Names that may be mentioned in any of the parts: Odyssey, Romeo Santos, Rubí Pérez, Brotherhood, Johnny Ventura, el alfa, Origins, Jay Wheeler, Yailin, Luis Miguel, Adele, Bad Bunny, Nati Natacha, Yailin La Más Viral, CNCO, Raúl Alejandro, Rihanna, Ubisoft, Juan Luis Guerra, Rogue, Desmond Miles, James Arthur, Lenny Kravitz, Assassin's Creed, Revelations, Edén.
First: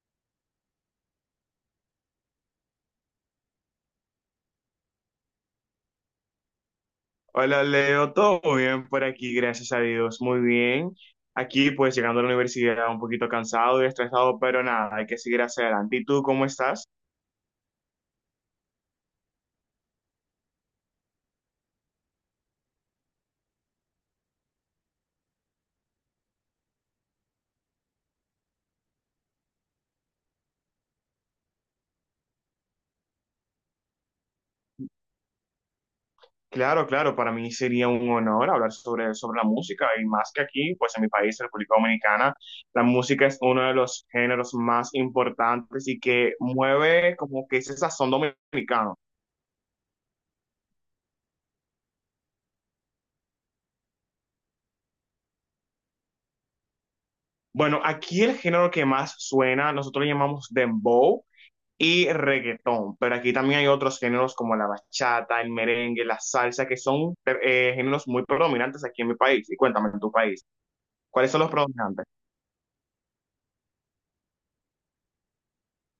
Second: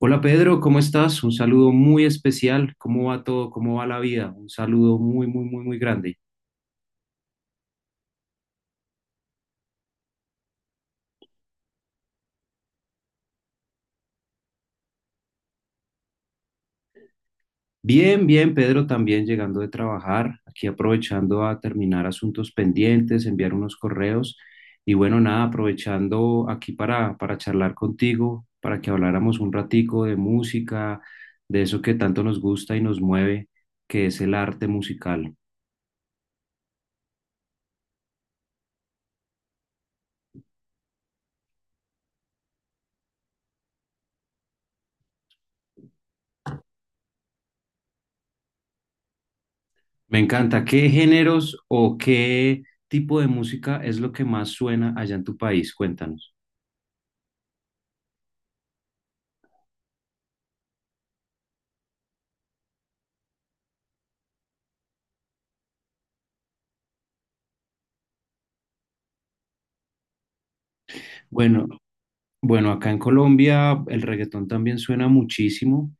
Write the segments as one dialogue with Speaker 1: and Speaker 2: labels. Speaker 1: Hola Pedro, ¿cómo estás? Un saludo muy especial. ¿Cómo va todo? ¿Cómo va la vida? Un saludo muy, muy, muy, muy grande.
Speaker 2: Hola Leo, todo bien por aquí, gracias a Dios, muy bien. Aquí pues llegando a la universidad un poquito cansado y estresado, pero nada, hay que seguir hacia adelante. ¿Y tú cómo estás?
Speaker 1: Bien, bien, Pedro, también llegando de trabajar, aquí aprovechando a terminar asuntos pendientes, enviar unos correos y bueno, nada, aprovechando aquí para charlar contigo, para que habláramos un ratico de música, de eso que tanto nos gusta y nos mueve, que es el arte musical.
Speaker 2: Claro, claro, para mí sería un honor hablar sobre la música y más que aquí, pues en mi país, la República Dominicana, la música es uno de los géneros más importantes y que mueve como que ese sazón dominicano.
Speaker 1: Me encanta. ¿Qué géneros o qué tipo de música es lo que más suena allá en tu país? Cuéntanos.
Speaker 2: Bueno, aquí el género que más suena, nosotros lo llamamos dembow y reggaetón, pero aquí también hay otros géneros como la bachata, el merengue, la salsa, que son géneros muy predominantes aquí en mi país. Y cuéntame, en tu país, ¿cuáles son los
Speaker 1: Bueno,
Speaker 2: predominantes?
Speaker 1: Bueno, acá en Colombia el reggaetón también suena muchísimo.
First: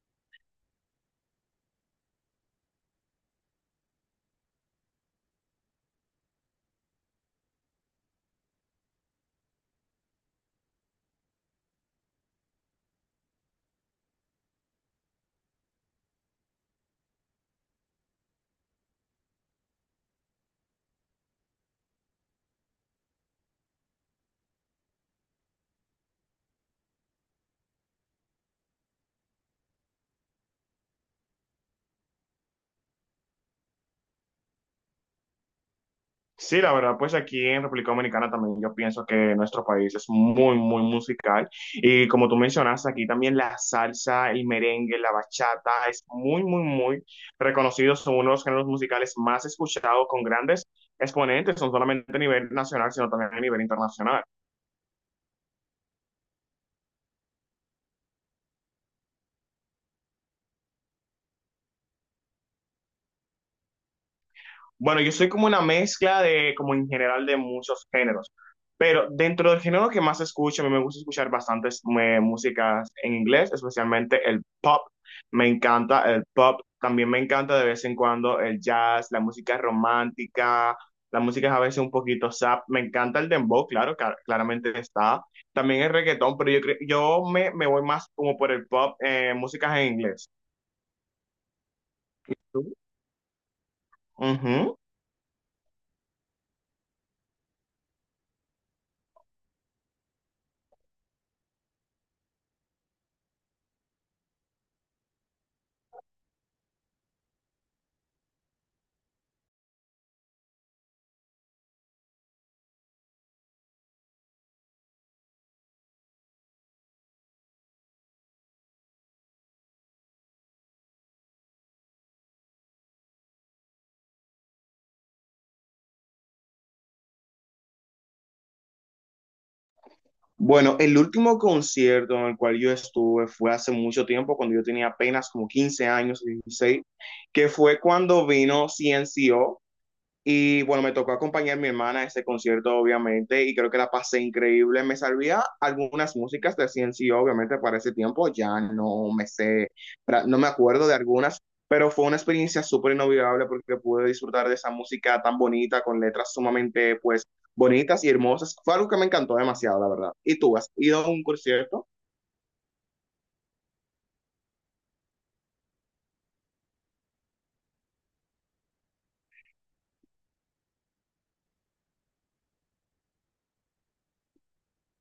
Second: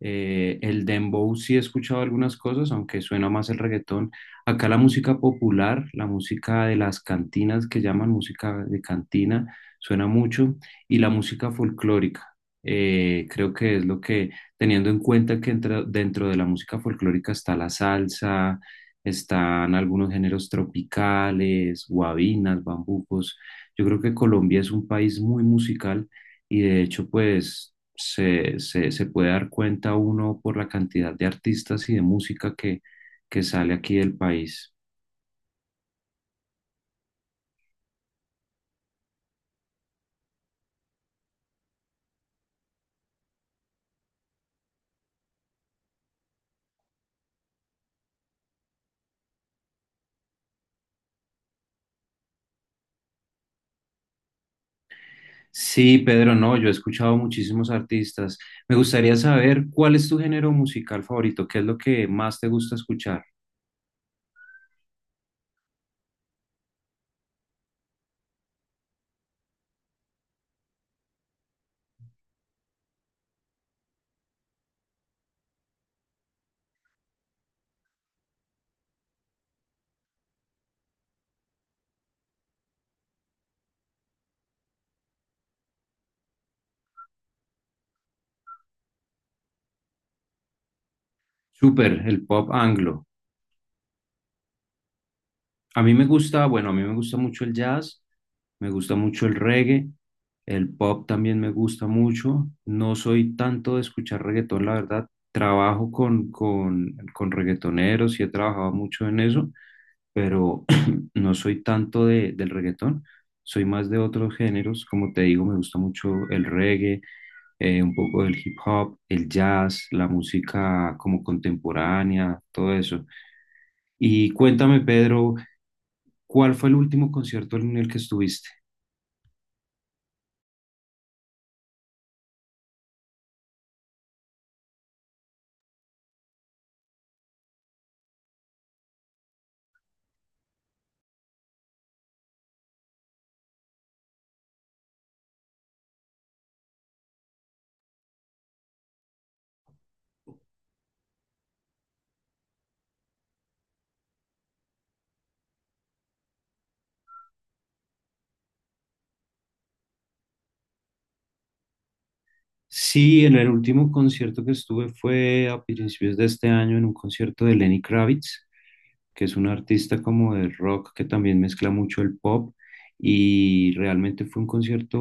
Speaker 1: El dembow sí he escuchado algunas cosas, aunque suena más el reggaetón. Acá la música popular, la música de las cantinas que llaman música de cantina, suena mucho. Y la música folclórica, creo que es lo teniendo en cuenta que dentro de la música folclórica está la salsa, están algunos géneros tropicales, guabinas, bambucos. Yo creo que Colombia es un país muy musical y de hecho pues se puede dar cuenta uno por la cantidad de artistas y de música que sale aquí del país.
Speaker 2: Sí, la verdad, pues aquí en República Dominicana también yo pienso que nuestro país es muy, muy musical. Y como tú mencionaste, aquí también la salsa, el merengue, la bachata es muy, muy, muy reconocido. Son uno de los géneros musicales más escuchados con grandes exponentes, no solamente a nivel nacional, sino también a nivel internacional.
Speaker 1: Sí, Pedro, no, yo he escuchado muchísimos artistas. Me gustaría saber cuál es tu género musical favorito, qué es lo que más te gusta escuchar.
Speaker 2: Bueno, yo soy como una mezcla de, como en general, de muchos géneros. Pero dentro del género que más escucho, a mí me gusta escuchar bastantes músicas en inglés, especialmente el pop. Me encanta el pop. También me encanta de vez en cuando el jazz, la música romántica, la música a veces un poquito sap. Me encanta el dembow, claro, claramente está. También el reggaetón, pero yo, cre- yo me, me voy más como por el pop, músicas en inglés.
Speaker 1: Súper, el pop
Speaker 2: ¿Tú?
Speaker 1: anglo.
Speaker 2: Ujú.
Speaker 1: A mí me gusta, bueno, a mí me gusta mucho el jazz, me gusta mucho el reggae, el pop también me gusta mucho. No soy tanto de escuchar reggaetón, la verdad. Trabajo con reggaetoneros y he trabajado mucho en eso, pero no soy tanto del reggaetón. Soy más de otros géneros, como te digo, me gusta mucho el reggae, un poco del hip hop, el jazz, la música como contemporánea, todo eso. Y cuéntame, Pedro, ¿cuál fue el último concierto en el que estuviste?
Speaker 2: Bueno, el último concierto en el cual yo estuve fue hace mucho tiempo, cuando yo tenía apenas como 15 años, 16, que fue cuando vino CNCO, y bueno, me tocó acompañar a mi hermana a ese concierto, obviamente, y creo que la pasé increíble. Me sabía algunas músicas de CNC, obviamente, para ese tiempo ya no me sé, no me acuerdo de algunas, pero fue una experiencia súper inolvidable porque pude disfrutar de esa música tan bonita, con letras sumamente, pues, bonitas y hermosas. Fue algo que me encantó demasiado, la verdad. ¿Y tú has ido a un concierto?
Speaker 1: Sí, en el último concierto que estuve fue a principios de este año en un concierto de Lenny Kravitz, que es un artista como de rock que también mezcla mucho el pop y realmente fue un concierto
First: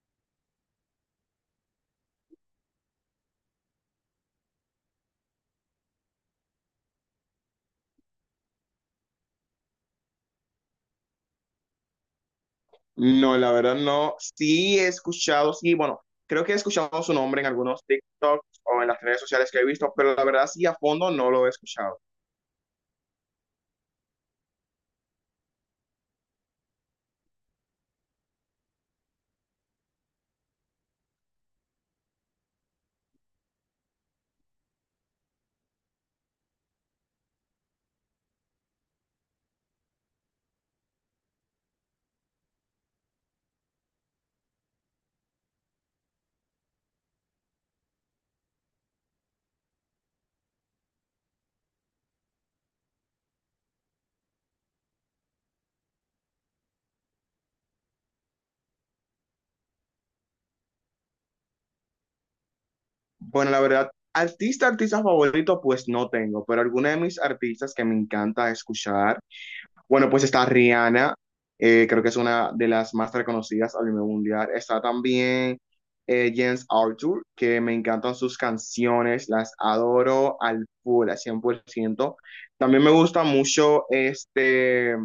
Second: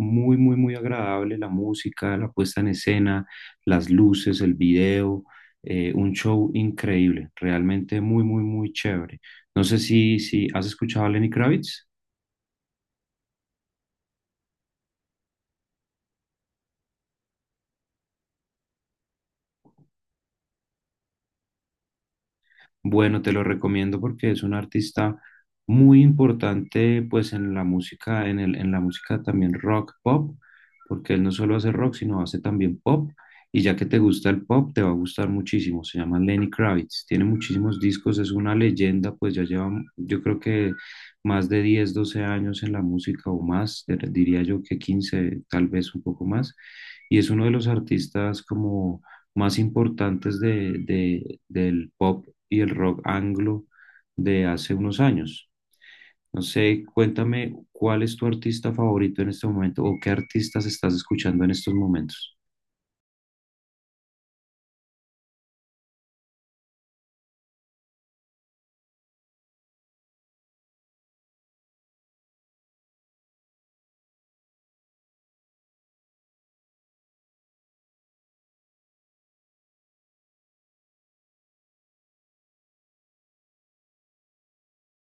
Speaker 1: muy, muy, muy agradable, la música, la puesta en escena, las luces, el video, un show increíble, realmente muy, muy, muy chévere. No sé si has escuchado a Lenny Kravitz.
Speaker 2: No, la verdad no. Sí he escuchado, sí, bueno, creo que he escuchado su nombre en algunos TikToks o en las redes sociales que he visto, pero la verdad sí a fondo no lo he escuchado.
Speaker 1: Bueno, te lo recomiendo porque es un artista muy importante pues en la música, en la música también rock pop, porque él no solo hace rock, sino hace también pop. Y ya que te gusta el pop, te va a gustar muchísimo. Se llama Lenny Kravitz, tiene muchísimos discos, es una leyenda, pues ya lleva, yo creo que más de 10 12 años en la música o más, diría yo que 15 tal vez un poco más. Y es uno de los artistas como más importantes del pop y el rock anglo de hace unos años. No sé, cuéntame cuál es tu artista favorito en este momento o qué artistas estás escuchando en estos momentos.
Speaker 2: Bueno, la verdad, artista, artista favorito, pues no tengo, pero alguna de mis artistas que me encanta escuchar. Bueno, pues está Rihanna, creo que es una de las más reconocidas a nivel mundial. Está también James Arthur, que me encantan sus canciones, las adoro al full, al 100%. También me gusta mucho este.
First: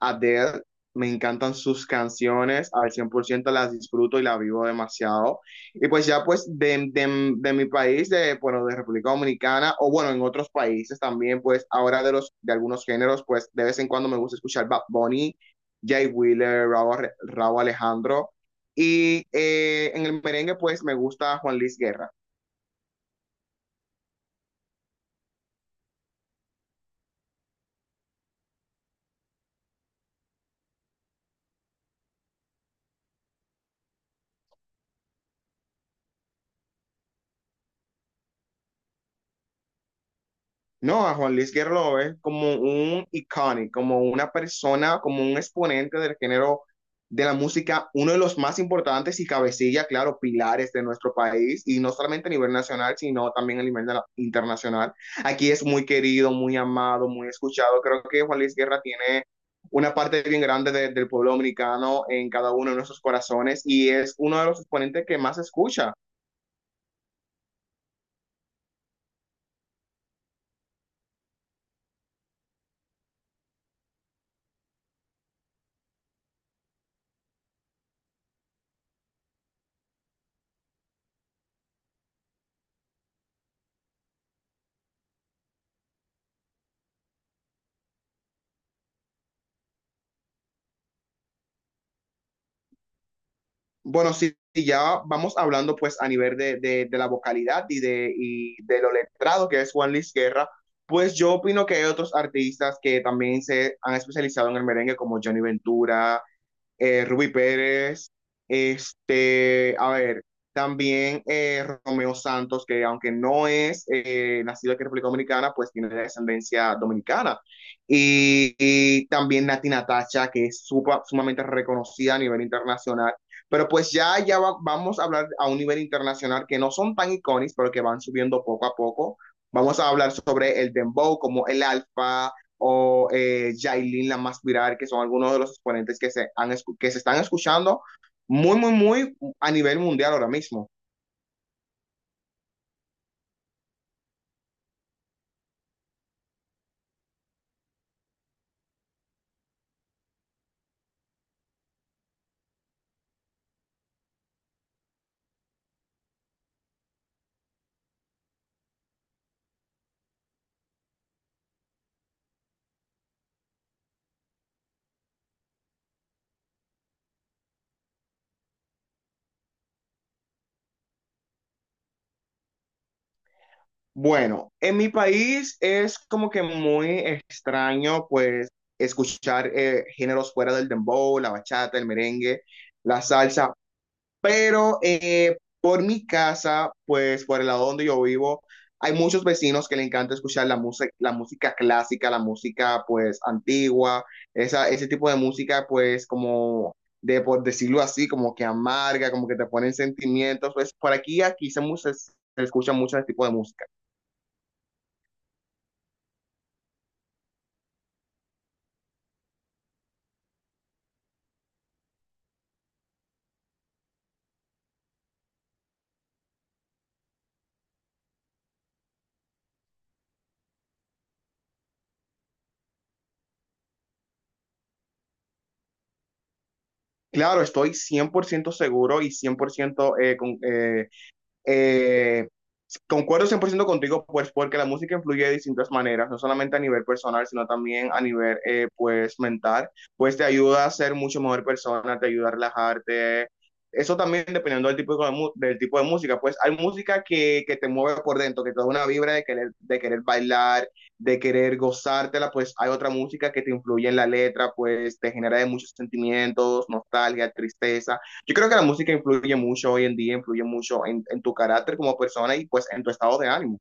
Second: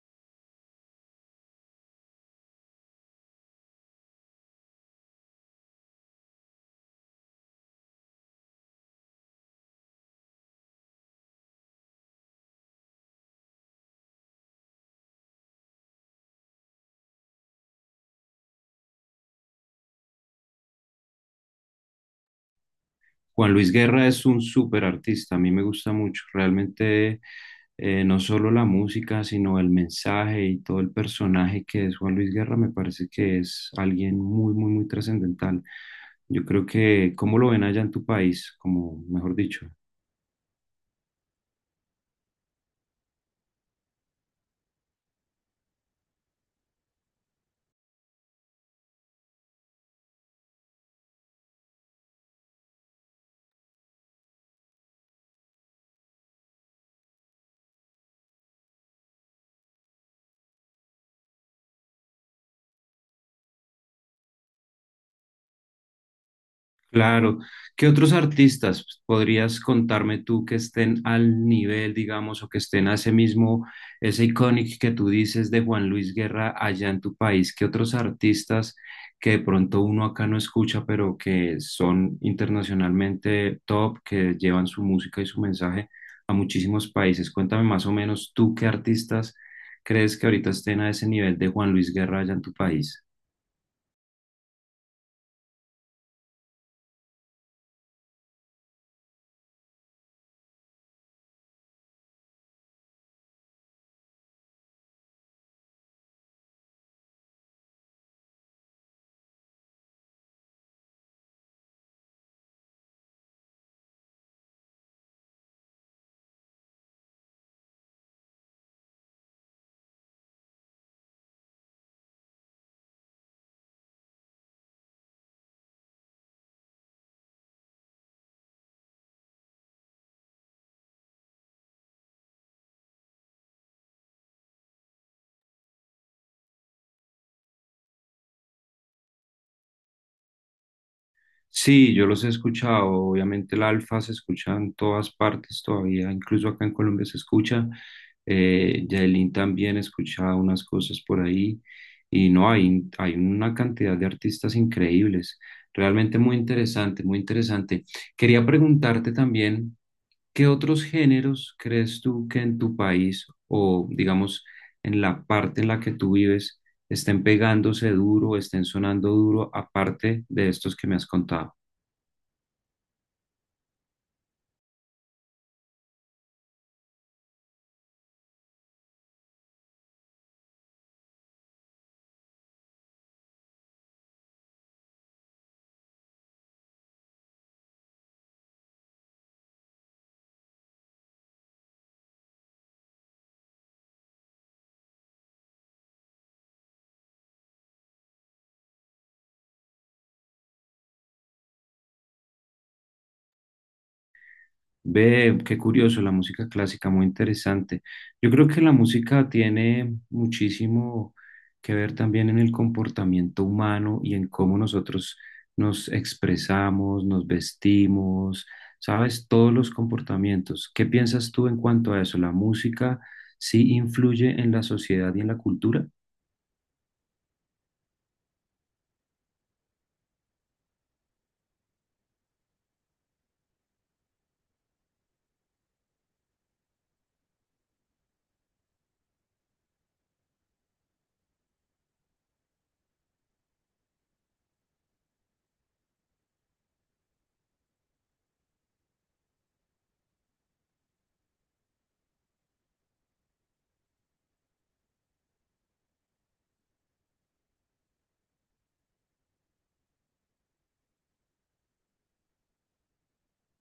Speaker 2: Adele, me encantan sus canciones, al 100% las disfruto y las vivo demasiado. Y pues ya pues de mi país, de, bueno, de República Dominicana, o bueno, en otros países también, pues ahora de, los, de algunos géneros, pues de vez en cuando me gusta escuchar Bad Bunny, Jay Wheeler, Raúl, Raúl Alejandro. Y en el merengue, pues me gusta Juan Luis Guerra.
Speaker 1: Juan Luis Guerra es un súper artista, a mí me gusta mucho, realmente no solo la música, sino el mensaje y todo el personaje que es Juan Luis Guerra, me parece que es alguien muy, muy, muy trascendental. Yo creo que, ¿cómo lo ven allá en tu país? Como, mejor dicho,
Speaker 2: No, a Juan Luis Guerra lo ves como un iconic, como una persona, como un exponente del género de la música, uno de los más importantes y cabecilla, claro, pilares de nuestro país, y no solamente a nivel nacional, sino también a nivel internacional. Aquí es muy querido, muy amado, muy escuchado. Creo que Juan Luis Guerra tiene una parte bien grande del pueblo dominicano en cada uno de nuestros corazones y es uno de los exponentes que más se escucha.
Speaker 1: claro. ¿Qué otros artistas podrías contarme tú que estén al nivel, digamos, o que estén a ese mismo, ese icónico que tú dices de Juan Luis Guerra allá en tu país? ¿Qué otros artistas que de pronto uno acá no escucha, pero que son internacionalmente top, que llevan su música y su mensaje a muchísimos países? Cuéntame más o menos tú qué artistas crees que ahorita estén a ese nivel de Juan Luis Guerra allá en tu país.
Speaker 2: Bueno, si ya vamos hablando pues a nivel de la vocalidad y de lo letrado que es Juan Luis Guerra, pues yo opino que hay otros artistas que también se han especializado en el merengue como Johnny Ventura, Rubí Pérez, este, a ver, también Romeo Santos, que aunque no es nacido aquí en República Dominicana, pues tiene descendencia dominicana. Y también Nati Natacha, que es sumamente reconocida a nivel internacional. Pero pues ya, vamos a hablar a un nivel internacional que no son tan icónicos, pero que van subiendo poco a poco. Vamos a hablar sobre el dembow, como el alfa, o Yailin La Más Viral, que son algunos de los exponentes que se están escuchando muy, muy, muy a nivel mundial ahora mismo.
Speaker 1: Sí, yo los he escuchado. Obviamente el alfa se escucha en todas partes todavía, incluso acá en Colombia se escucha. Yailin también escucha unas cosas por ahí. Y no, hay una cantidad de artistas increíbles. Realmente muy interesante, muy interesante. Quería preguntarte también, ¿qué otros géneros crees tú que en tu país o digamos en la parte en la que tú vives estén pegándose duro, estén sonando duro, aparte de estos que me has contado?
Speaker 2: Bueno, en mi país es como que muy extraño, pues, escuchar géneros fuera del dembow, la bachata, el merengue, la salsa, pero por mi casa, pues por el lado donde yo vivo, hay muchos vecinos que le encanta escuchar la música clásica, la música pues antigua, esa, ese tipo de música pues como de, por decirlo así, como que amarga, como que te ponen sentimientos. Pues por aquí, se escucha mucho ese tipo de música.
Speaker 1: Ve, qué curioso, la música clásica, muy interesante. Yo creo que la música tiene muchísimo que ver también en el comportamiento humano y en cómo nosotros nos expresamos, nos vestimos, sabes, todos los comportamientos. ¿Qué piensas tú en cuanto a eso? ¿La música sí influye en la sociedad y en la cultura?
Speaker 2: Claro, estoy 100% seguro y 100% eh, concuerdo 100% contigo, pues porque la música influye de distintas maneras, no solamente a nivel personal, sino también a nivel, pues, mental, pues te ayuda a ser mucho mejor persona, te ayuda a relajarte. Eso también dependiendo del tipo del tipo de música, pues hay música que te mueve por dentro, que te da una vibra de querer bailar, de querer gozártela, pues hay otra música que te influye en la letra, pues te genera de muchos sentimientos, nostalgia, tristeza. Yo creo que la música influye mucho hoy en día, influye mucho en tu carácter como persona y pues en tu estado de ánimo.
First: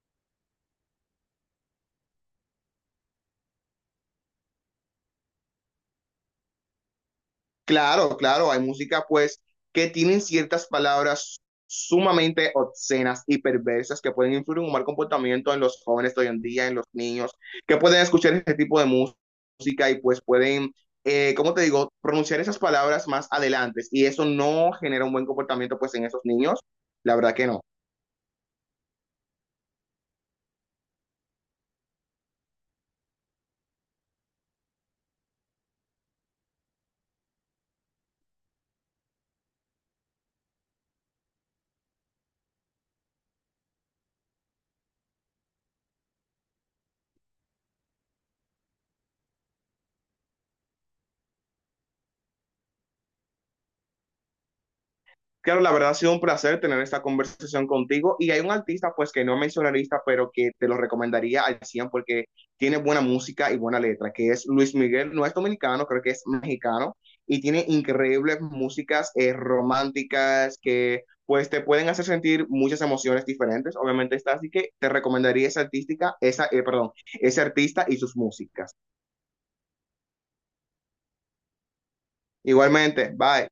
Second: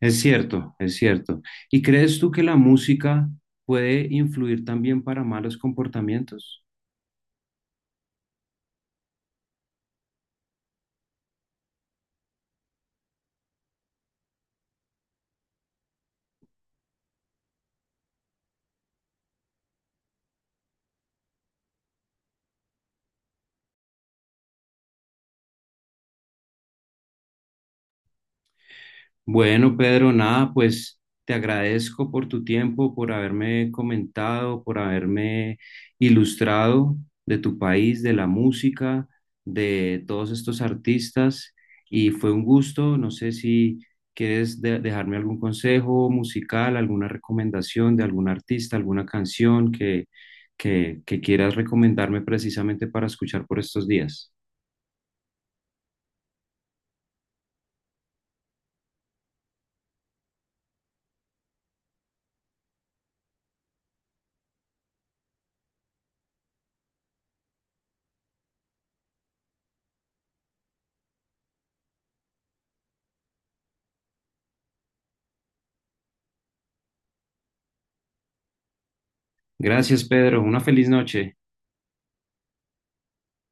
Speaker 1: Es cierto, es cierto. ¿Y crees tú que la música puede influir también para malos comportamientos?
Speaker 2: Claro, claro, hay música pues que tienen ciertas palabras sumamente obscenas y perversas que pueden influir en un mal comportamiento en los jóvenes de hoy en día, en los niños, que pueden escuchar este tipo de música y pues pueden, ¿cómo te digo? Pronunciar esas palabras más adelante. Y eso no genera un buen comportamiento pues en esos niños, la verdad que no.
Speaker 1: Bueno, Pedro, nada, pues te agradezco por tu tiempo, por haberme comentado, por haberme ilustrado de tu país, de la música, de todos estos artistas. Y fue un gusto. No sé si quieres dejarme algún consejo musical, alguna recomendación de algún artista, alguna canción que quieras recomendarme precisamente para escuchar por estos días.
Speaker 2: Claro, la verdad ha sido un placer tener esta conversación contigo y hay un artista pues que no es mencionarista, pero que te lo recomendaría al 100 porque tiene buena música y buena letra, que es Luis Miguel, no es dominicano, creo que es mexicano y tiene increíbles músicas románticas que pues te pueden hacer sentir muchas emociones diferentes, obviamente está, así que te recomendaría esa artística, esa, perdón, ese artista y sus músicas.
Speaker 1: Gracias, Pedro. Una feliz noche.
Speaker 2: Igualmente, bye.